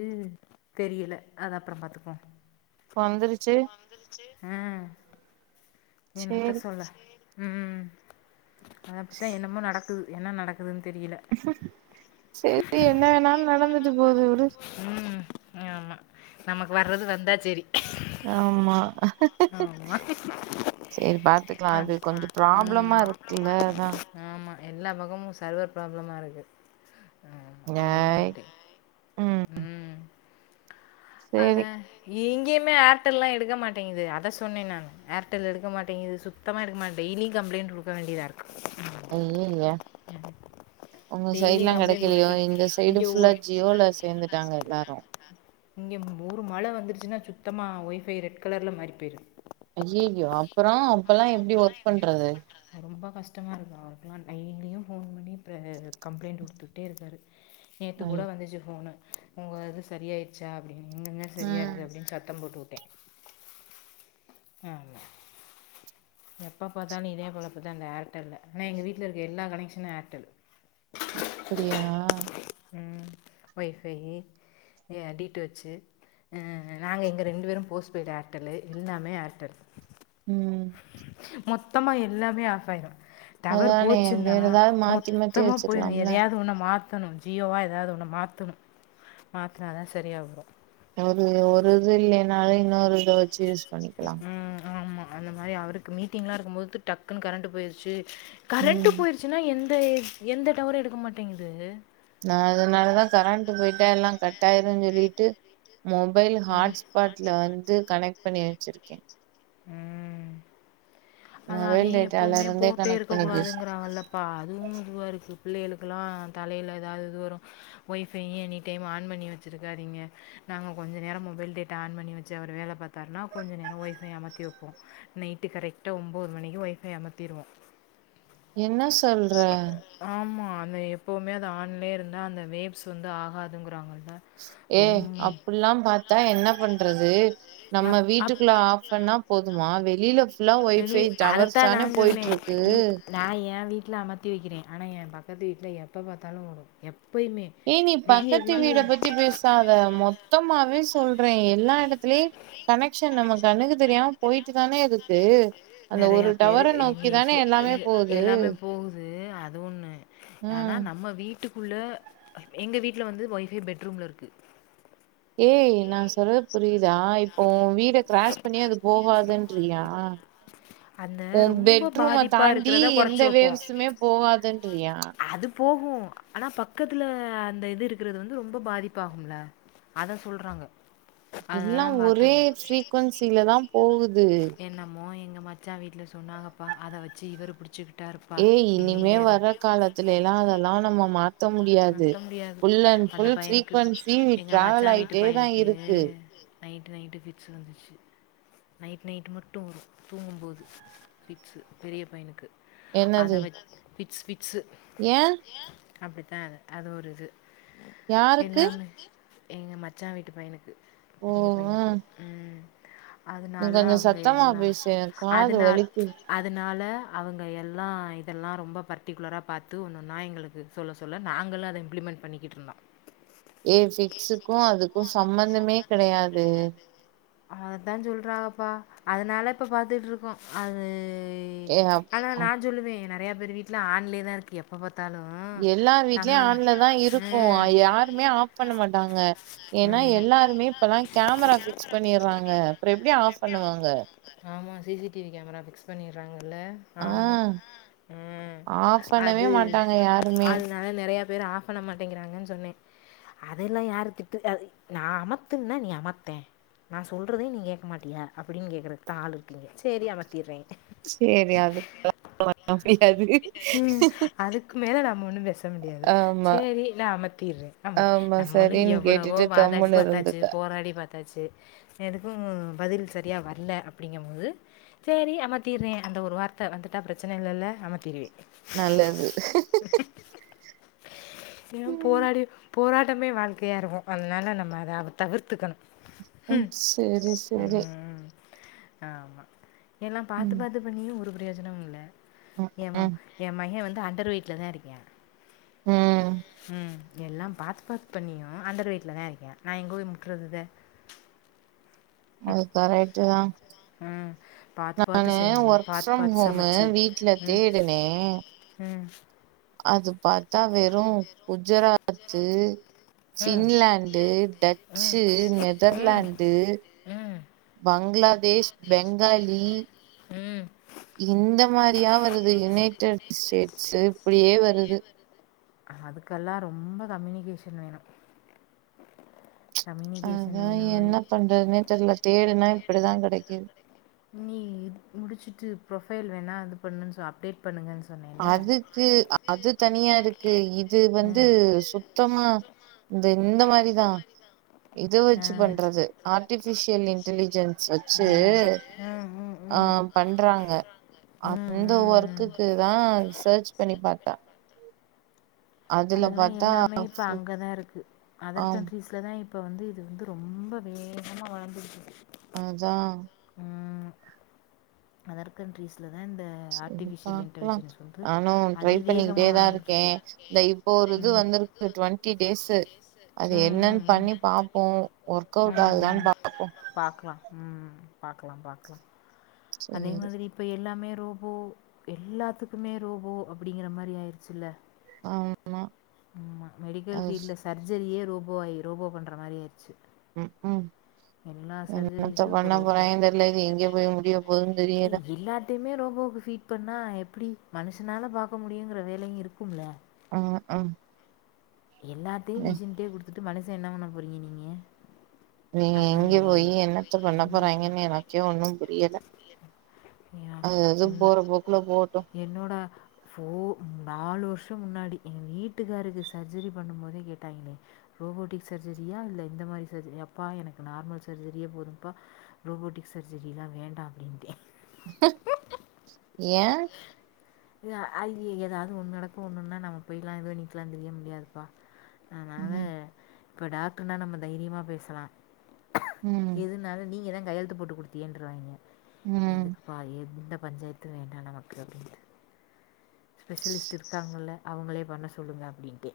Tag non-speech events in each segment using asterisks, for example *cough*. ம் தெரியில அது அப்புறோ பாத்துக்குவோ ப்பொந்திருச்சு ப்பொந்துருச்சி அ என்னத்த சேரி சொல்ல ம் அத்தா என்னமோ நடக்குது என்ன நடக்குதுன்னு தெரியல செரி என்ன வேனாலு நடந்துட்டு போது விடு ம் ஆமா நமக்கு வர்றது வந்தா செரி ஆமா சேரி பாத்துக்கலா அது கொஞ்சோ ம் பிராப்ளமா இருக்குல்ல அதா ஆமாம் எல்லா பக்கமு சர்வர் பிராப்ளமா இருக்கு ஏய் ம் சேரி அதா இங்கயுமே ஏர்டெல்லா எடுக்க மாட்டேங்குது அத சொன்னே நானு ஏர்டெல் எடுக்க மாட்டேங்கது சுத்தமா எடுக்க மாட்டேங்கது டெய்லியு கப்ளைண்ட் குடுக்க வேண்டியதா இருக்கு ஐயைய்ய உங்க சைடு டெய்லியு எல்லா கம்ப்ளைண்ட் கிடைக்கலையோ குடுத்து எங்க சைடு இங்க ஃபுல்லா ஒரு ஜியோல சேர்ந்துட்டாங்க எல்லாரு இங்கே மொறு மழ வந்துருச்சுனா சுத்தமாக ஒய்ஃபை ரெட் கலர்ல மாறி போயிடுது ஐயையோ அப்புறோ அப்பல்லா எப்டி ஒர்க் பண்றது அது ரொம்ப கஷ்டமாக இருக்கு அவருக்கெல்லா டெய்லியு ஃபோன் பண்ணி இப்ப கம்ப்ளைண்ட் குடுத்துட்டே இருக்காரு நேத்து ஐ கூட வந்துச்சு ஃபோனு உங்க இது சரியா ஆயிருச்சா அப்டினுனுன்னு ம் சரியாகுது அப்டின்னு சத்தம் போட்டு உட்டே ஆ எப்ப பார்த்தாலு இதே பொழப்புதா இந்த ஏர்டெல்ல ஆனா எங்க வீட்டுல இருக்க எல்லா கனெக்ஷனு ஏர்டெல் அப்டியா ம் ஒய்ஃபை ஏ அடிட் வச்சு நாங்க எங்கே ரெண்டு பேருமே போஸ்ட் பெய்டு ஏர்டெல்லு எல்லாமே ஏர்டெல் ம் மொத்தமா எல்லாமே ஆஃப் ஆயிரு டவர் அதானே போச்சுன்னா வேற ஏதாவது மாத்தி மாத்தி மொத்தமா போய் வச்சுக்கலாம்ல எதையாது ஒன்ன மாத் தணு ஜியோவா எதாது ஒன்னு மாத்தணு மாத்துனாதா சரியாவரு அது ஒரு இது இல்லைனாலு இன்னொரு இத வச்சு யூஸ் பண்ணிக்கலா ம் ஆமா அந்த மாதிரி அவருக்கு மீட்டிங்லா இருக்கு போது டக்குன்னு கரண்ட் ம் போயிருச்சு சின்னா எந்த எந்த டவரு எடுக்க மாட்டேங்குது நா அதனாலதா கரண்ட்டு போயிட்டா எல்லா கட் ஆயிருனு சொல்லிட்டு மொபைலு ம் ஹாட்ஸ்பாட்ல வந்து கனெக்ட் பண்ணி வச்சிருக்கே ம் அது மொபைல் அதையு டேட்டால எப்பவுமே இருந்தே போட்டே கனெக்ட் இருக்க பண்ணி பேசு கூடாதுங்கிறாங்கல்ல இப்ப அதுவு இதுவா இருக்கு பிள்ளைகளுக்கெல்லா தலையில எதாது இது வரு ஒய்ஃபைய எனி டைம் ஆன் பண்ணி வச்சிருக்காதிங்க நாங்க கொஞ்ச நேரம் மொபைல் டேட்டா ஆன் பண்ணிச்சு அவரு வேலை பாத்தாருன்னா கொஞ்ச நேரம் ஒய்ஃபை அமத்தி வப்போ நைட்டு கரெ ட்டா ஒம்போது மணிக்கு ஒய்ஃபை அமத்திருவோ என்ன சொல்ற ஆமாம் அந்த எப்போமே அது ஆன்லே இருந்தா அந்த வேப்ஸ் வந்து ஆகாதுங்கிறாங்கல்ல ஏ ரொம் அப்டிலா பாத்தா என்ன பண்றது நம்ம அப் வீட்டுக்குள்ள ஆஃப் பண்ணா அப் போதுமா வெளியில ஃபுல்லா ஒய்ஃபை டவர்ஸ் அதத்தா நா தானே சொன்னே போயிட்டு இருக்கு நா ஏன் வீட்டுல அமத்தி வைக்கிறே ஆனா என் பக்கத்து வீட்டுல எப்ப பாத்தாலு ஓடு எப்பயுமே ஏய் நீ விடிய பக்கத்து விடிய வீட பத்தி பேசாத மொத்தமாவே சொல்றே எல்லா இடத்துலயு கனெக்ஷன் நம்ம கண்ணுக்கு தெரியாம போய்ட்டு தானே இருக்கு அந்த நெறையா ஒரு பேரு டவரை நீ சூ இங்கு எல்லாமே போகுது அது ஒன்னு ஆனா ம் நம்ம வீட்டுக்குள்ள எங்க வீட்டுல வந்து ஒய்ஃபை பெட்ரூம்ல இருக்கு ஏய் நா சொல்றது புரியுதா இப்போ ஓன் வீ ட்ட கிராஸ் பண்ணி அது போவதுன்றியா அந்த ஒன் ரொம்ப பெட்ரூமை பாதிப்பா தாண்டி இருக்கிறத எந்த கொறச்சு வைப்போ வேவ்ஸ்மே போகாதுன்றியா அது போகு ஆனா பக்கத்துல அந்த இது இருக்கிறது வந்து ரொம்ப பாதிப்பு ஆகும்ல அத சொல்றாங்க எல்லா ஒரே பாத்து ஃப்ரீக்குவன்சிலதா போகுது என்னமோ எங்க மச்சா வீட்ல சொன்னாங்கப்பா அத வச்சு இவரு புடிச்சுக்கிட் ஏய் இனிமே வர்ற காலத்துல எல்லா அதெல்லா நம்ம மா த்த முடியாது நத்த முடியாது ஃபுல் அண்ட் அந்த ஃபுல் பையனுக்கு பி- சீக்வன்சி எங்க மச்சா ட்ராவல் வீட்டு ஆயிட்டே தா பையனுக்கு இருக்கு நைட்டு நைட்டு ஃபிக்ஸ் வந்துச்சு நைட் நைட்டு மட்டும் வரும் தூங்கும்போது ஃபிக்ஸ் பெரிய பையனுக்கு அத என்னது வ ஃபிக்ஸ் ஃபிக்ஸ்சு ஏன் அப்டித்தா அது அது ஒரு இது யாருக்கு எல்லாமே எங்க மச்சா வீட்டு பையனுக்கு ஓ பெரிய ஆ. பையனுக்கு ம் நீ அதனால கொஞ்சம் அவங்க சத்தமா எல்லா பேசு எனக்கு காது அதனால் வலிக்கு அதனால அவங்க எல்லா இதெல்லா ரொம்ப பர்ட்டிகுலரா பாத்து ஒன்னொன்னா எங்களுக்கு சொல்ல சொ சொல்ல நாங்களோ அத இப்ளிமெண்ட் பண்ணிக்கிட்ருந்தம் ஏ ஃபிக்ஸ்க்கும் அதுக்கும் சம்பந்தமே கெடயாது அததா சொல்றாங்கப்பா அதனால இப்ப பாத்துட்ருக்கோம் அது ஏ அப்- ஆனா நா சொல்லுவே நெறைய பேர் வீட்ல ஆன்லயே தா இருக்கு எப்ப பாத்தாலும் எல்லா வீட்லயும் ஆன்லதா இருக்கும் யாருமே ஆஃப் பண்ண மாட்டாங்க ஏன்னா எல்லாருமே இப்பல்லா கேமரா ஃபிக்ஸ் பண்ணிறாங்க அப்றோ எப்டி ஆஃப் பண்ணுவாங்க ஆமா சிசிடிவி கேமரா ஃபிக்ஸ் பண்ணிறாங்கல்ல ஆ ஆமா ம் ஆஃப் பண்ணவே அது மாட்டாங்க யாருமே அது ஆனா நெறைய பேரு ஆஃப் பண்ண மாட்டேங்கிறாங்கன் சொன்ன அதெல்லா யார திட்டு நா அமத்துன்னா நீ அமத்தே நா சொல்றத நீ கேக்க மாட்டியா அப்படின் கேக்கறதுக் தா ஆள் இருக்குலே சேரி அமத்திறே சேரி அதுக் *inaudible* முடியாது ம் அதுக்கு மேல நம்ம ஒன்னும் பேஸ் முடியாது ஆமா சேரி நா அமத்திறே நமக் ஆமா நம்மளு சரின்னு எவ்வளவோ கேட்டுட்டு வாதாடி கம்முன்னு பாத்தாச்சு இருந்துக்க போராடி பாத் தாச்சு எதுக்கும் பதில் சரியா வர்ல அப்படிங்க போது சேரி அமத்தீர்றே அந்த ஒரு வார்த்த வந்துட்டா பிரச்சன இல்லல்ல அமத்தீருவே நல்லது ச *inaudible* ஏன்னா போராடி போராட்டமே வாழ்க்கையா இருக்கும் அதனால நம்ம அத தவிர்த்துக்கணு ம் சேரி சேரி சேர் ஆமா எல்லாம் பாத்து ம் பாத்து பண்ணியும் ஒரு பிரயோஜனம் இல்ல ம் என் மவ ம் என் மைய வந்து அண்டர் வெயிட்ல தா இருக்யா ம் ம் எல்லாம் பாத் பாத் பண்ணியும் அண்டர் வெயிட்ல தா இருக்யா நா எங்க போய் முட்றது இத அது கரெட்டு தா ம். பாத்து பாத்து நானு செஞ்சு, ஒர்க் பாத்து ஃப்ரம் பாத்து ஹோம்மு சமைச்சு. வீட்ல தேடுனே ம் அது பாத்தா வெறும் குஜராத்து ம். சின்லன் டு டச்சு நெதர்லாந்து ம். பங்ளாதேஷ் பெங்காளி ம் இந்த மாரியா வருது யுனைட்டட் ஸ்டேட்ஸ்ஸு இப்டியே வருது அதுக்கெல்லா ரொம்ப கம்யூனிகேஷன் வேணும் கம்யூனிகேஷன் வேணு னே தெர்ல தேடுன இப்டிதா கடைக்கிது நீ இது முடிச்சுட்டு ப்ரொஃபைல் வேணா அது பண்ணுன் சொ அப்டேட் பண்ணுங்கன் சொன்னே அதுக்கு அது தனியா இருக்கு இது வந்து சுத்தமா இந்த இந்த மாரிதா இத வெச்சு பண்றது ஆர்டிஃபிஷியல் இன்டலிஜென்ஸ் வெச் அ ம் ம் ம் பண்றாங்க ம், அந்த ம், ம். ஒர்க்குக்குதா செர்ச் பண்ணி பாத்த அதெல்லா பாத்தா எல்லாமே இப்போ அங்கதா இருக்கு அதர் ஆம் கண்ட்ரிஸ் இதுலதா இப்ப வந்து இது வந்து ரொம்ப வேகமா வளர்ந்துட்ருக்கு அத்தா ம் அதர் கண்ட்ரிஸ்லதா இந்த செரி ஆர்டிஃபிஷியல் பாக்கலா இன்டலிஜென்ஸ் வந்து நானு ட்ரை அதிவேகமா பண்ணிக்கிட்டே தா இருக்கே வாழந்துட்ருக்கு இந்த இப்போ ஒரு இது வந்துருக்கு டுவெண்ட்டி டேஸு அது ம் என்னன் ம் பண்ணி பாப்போ ஒர்க் அவுட் ம் ஆகுதான்னு ம் பாப்போ பாக்கலா ம் ம் பாக்கலா பாக்கலா அதே சேரி மாதிரி இப்ப எல்லாமே ரோபோ இப்ப எல்லாத்துக்குமே ரோபோ அப்டிங்கிற மாரி ஆய்ருச்சுல ஆ ஆமா மெடிக்கல் ஃபீல்ட்ல சர்ஜரியே ரோபோ ஆகி ரோபோ பண்ற மாரி ஆய்ருச்சு ம் ம் என்னத்த இப்போ பண்ண ரோபோ போறாய்ங்க தெர்ல இது எங்கே போய் முடிய போதுன் தெரியல எத்தயுமே ரோபோவுக்கு ஃபீட் பண்ணா எப்டி மனுஷனால பாக்க முடியுங்குற வேலையு இருக்கும்ல ஆமா ஆ எல்லாத்தையு மிஷின்கே குடுத்துட்டு மனுச என்ன பண்ண போறீங்க நீங்க இவிங்க அதான் எங்க போய் தெரியல என்னத்த பண்ண என்ன ஆகலாம் போறாய்ங்கன் எனக்கே ஒன்னு புரியல அது அது போற பொக்குல போட்டு என்னோட ஃபோ நாலு வர்ஷோ முன்னாடி எங்க வீட்டுக்காருக்கு சர்ஜரி பண்ணும்போதே கேட்டாய்ங்களே ரோபோட்டிக் சர்ஜரியா இல்ல இந்த மாரி சர்ஜரி அப்பா எனக்கு நார்மல் சர்ஜரியே போதும்ப்பா ரோபோட்டிக் சர்ஜரிலா வேண்டா அப்டின்டே ஏ *inaudible* ஐய எதாது ஒன்னு நடக்கு ஒன்னு ஒன்னா நம்ம போய்ல்லா இது பண்ணிக்குட்லா எந்திரிக்க முடியாதுப்பா அதனால ம் இப்ப டாக்டர்னா நம்ம தைரியமா பேசலா ம் எதுனாலு நீங்கதா கையெழுத்து போட்டு குடுத்தீங்கன்றுவய்ங்க ம் இதுக் பா எந்த பஞ்சாயத்து வேண்டா நமக்கு அப்டின்ட்டு ஸ்பெஷலிஸ்ட் இருக்காங்கல்ல அவுங்களே பண்ண சொல்லுங்க அப்டின்ட்டே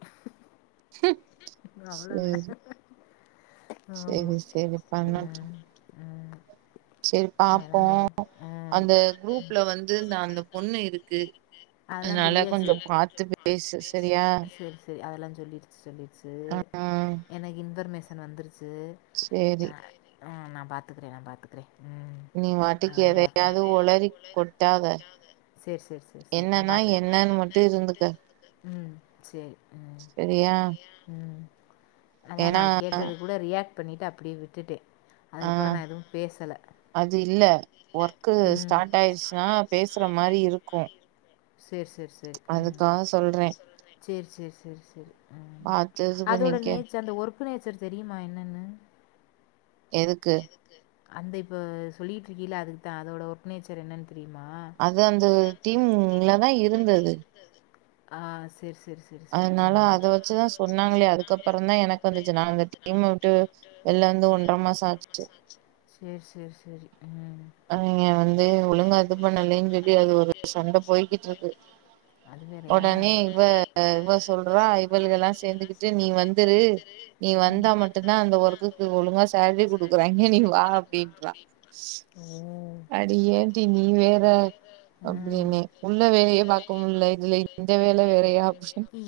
அவ்ளோதா சேரி ஆமா சேரி சேரி ம் ஆ செரி பாப்போ ம் அந்த குரூப்ல வந்து இந்த அந்த பொண்ணு இருக்கு அதெல்லாம் அதனால கொஞ்சோ சொல்லியாச்சு பாத்து பேசு செரியா செரி செரி அதெல்லா சொல்லிருச்சு சொல்லிருச்சு ஆ எனக்கு இன்ஃபர்மேஷன் வந்துருச்சு சேரி ஆ ஆ நா பாத்துக்கறே நா பாத்துக்கறே நீ வாட்டுக்கு எதையாது ஒளறி கொட்டாத சேரி சேரி சேரி சேரி என்ன நா னா பாத்துக்கிறே என்னன்னு மட்டு இருந்துக்க ம் சேரி ம் செரியா ம் அதா நா கேட்டதுகீ கூட ரியாக்ட் பண்ணிட்டு அப்படியே விட்டுட்டே ஆ அதுக்கப்புறோ நா எதுவு பேசல அது இல்ல ஒர்க்கு ம் ஸ்டார்ட் ஆயிடுச்சுன்னா பேசு ற மாரி இருக்கு சேர் சேர் அதுக்காக சொல்றே சேரி சேரி சேரி சேரி ம் பாத்து இது அதோட பண்ணிக்க நேச்சர் அந்த ஒர்க்கு நேச்சர் தெரியுமா என்னன்னு எதுக்கு அந்த இப்போ சொல்லிட்டு இருக்கீல்ல அதுக்குத்தா அதோட ஒர்க் நேச்சர் என்னன்னு தெரியுமா அது அந்த டீம்ல தா இருந்தது ஆ சேரி சேரி சேரி சேரி அதுனால ம் அத வச்சுதா சொன்னாங்களே அதுக்கப்பறந்தா எனக்கு வந்துச்சு நா அந்த டீம் விட்டு வெள்ல வந்து ஒன்ற மாச ஆச்சுட்டு சேரி சேரி சேரி ம் நீங்க வந்து ஒழுங்கா இது பண்ணலன்னு சொல்லி அது ஒரு சண்ட போய்க்கிட்டு இருக்கு அது வேறயா ஒடனே இவ இவ சொல்றா இவள்கள்லா சேந்துக்கிட்டு நீ வந்துரு நீ வந்தா ம் மட்டுந்தா அந்த ஒர்க்குக்கு ஒழுங்கா சேல்ரி குடுக்குறாங்க நீ வா அப்டின்றா ம் அடி ஏன்டி நீ வேற ம் அப்டின்னே உள்ள வேலையே பாக்க முட் ல இதுல இந்த வேல வேறயா அப்டினு இ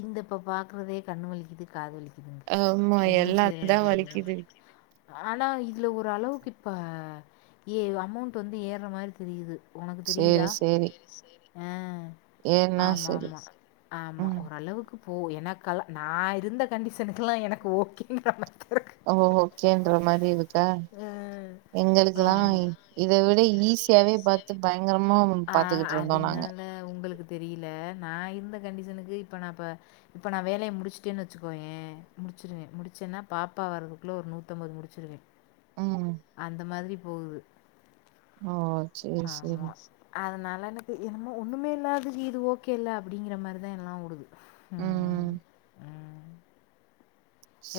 இந்த இப்போ பாக்கறதே கண் வலிக்குது காது வலிக்கு ம் ஆமா என்ன எல்லா தா செய்றது வலிக்குது ஆனா இதுல ஓரளவுக்கு இப்ப ஏ அமௌண்ட் வந்து ஏறுற மாரி தெரியுது ஒனக்கு சேரி தெரியுதா சேரி ஆ ஏன்னா ஆமா செரி ஆமா ஆமா ம் ஓரளவுக்கு போ எனக்கு கல நா இருந்த கண்டிஷனுக்கெல்லா எனக்கு ஓகேன்றளவுக்கு ஓகேன்ற மாரி இருக்கா ஓ ஓகே ஓகே ஆ எங்களுக்கெல்லா ஆமா இத விட ஈஸியாவே பாத்து பயங்கரமா ஆ பாத்துக்கிட்டு இருந்தோ நாங்க அதுனால உங்களுக்கு தெரியல நா இருந்த கண்டிஷனுக்கு இப்ப நா இப்ப இப்ப நா வேலைய முடிச்சுட்டேன்னு வச்சுக்கோயே முடிச்சிருவே முடிச்சேன்னா பாப்பா வர்றதுக்குள்ள ஒரு நூத்தம்பது முடிச்சிருவே ம் அந்த மாதிரி போவுது ஓ சேரி ஆமா சேரி அதனால எனக்கு என்னமோ ஒன்னுமே இல்லாதது இது ஓகே இல்ல அப்டிங்கிற மாரிதா எல்லா விடுது ம் ம்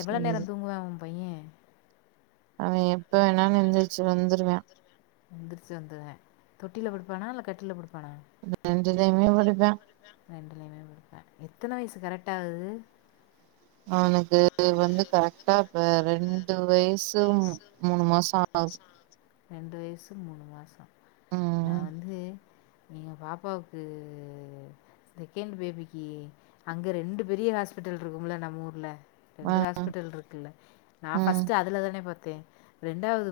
எவ்வளோ நேர தூங்குவா ஒ பைய அவ எப்ப வேணாலு எந்துரிச்சு வந்துருவா எந்துருச்சு வந்துருவா தொட்டில படுப்பானா இல்ல கட்டில்ல படுப்பானா ரெண்டுலையுமே படுப்பா ரெண்டுலயுமே படுப்பா எத்தன வயசு கரெக்ட்டா ஆகுது அவனுக்கு வந்து கரெக்டா இப்ப ரெண்டு வயசு மூணு மாச ஹவுஸ் ரெண்டு வயசு மூணு மாச நா ம் வந்து எங்க பாப்பாவுக்கு செகெண்ட் பேபிக்கு அங்கே ரெண்டு பெரிய ஹாஸ்பிட்டல் இருக்கும்ல நம்ம ஊர்ல ஆ ரெண்டு ஹாஸ்பிட்டல் இருக்குல்ல நா ம் ஃபஸ்ட்டு அதுலதானே பாத்தே ரெண்டாவது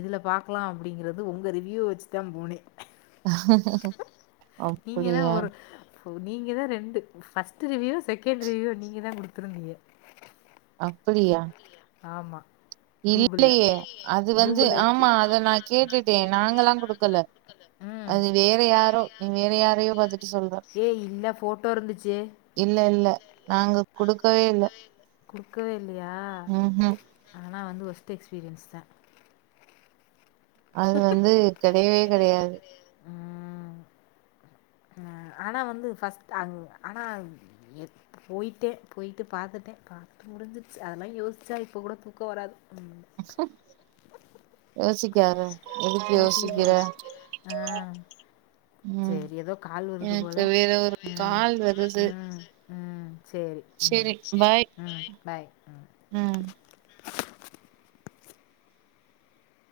இதுல பாக்கலா அப்படிங்றது உங்க ரிவியூ வச்சு தா போனே அப்டியா நீங்க தா ரெண்டு ஃபர்ஸ்ட் ரிவியூ செகண்ட் ரிவ்யூ நீங்க தா கொடுத்துருந்தீங்க அப்படியா ஆமா இல்லையே அது வந்து கூகுளில் ஆமா இருக்குது அத நா கேட்டுட்டே நாங்கல்லா குடுக்கல ம் அது வேற யாரோ நீ வேற யாரையோ பாத்துட்டு சொல்ற ஏ இல்ல ஃபோட்டோ இருந்துச்சு இல்ல இல்ல நாங்க குடுக்கவே இல்ல கொடுக்கவே இல்லையா ம்ஹும் ஆனா வந்து ஒஸ்ட்டு எக்ஸ்பீரியன்ஸ் தா அது வந்து கிடையவே கிடையாது ம் ஆனா வந்து ஃபர்ஸ்ட் அங் ஆனா எப் போய்ட்டே போயி்ட்டு பாத்துட்டே பாத்த முடிஞ்ச்சுருச்சு அதெல்லா யோசிச்சா இப்ப கூட தூக்கம் வராது *inaudible* யோசிக்காத எதுக்கு யோசிக்க யோசிக்கிர கூடாது ஆ ம் சேரி ஏதோ கால் வருது எனக்கு போல வேற ஒரு ம் கால் வருது ம் ம் சரி ம் செரி சரி பாய் ம் பாய் ம் ம்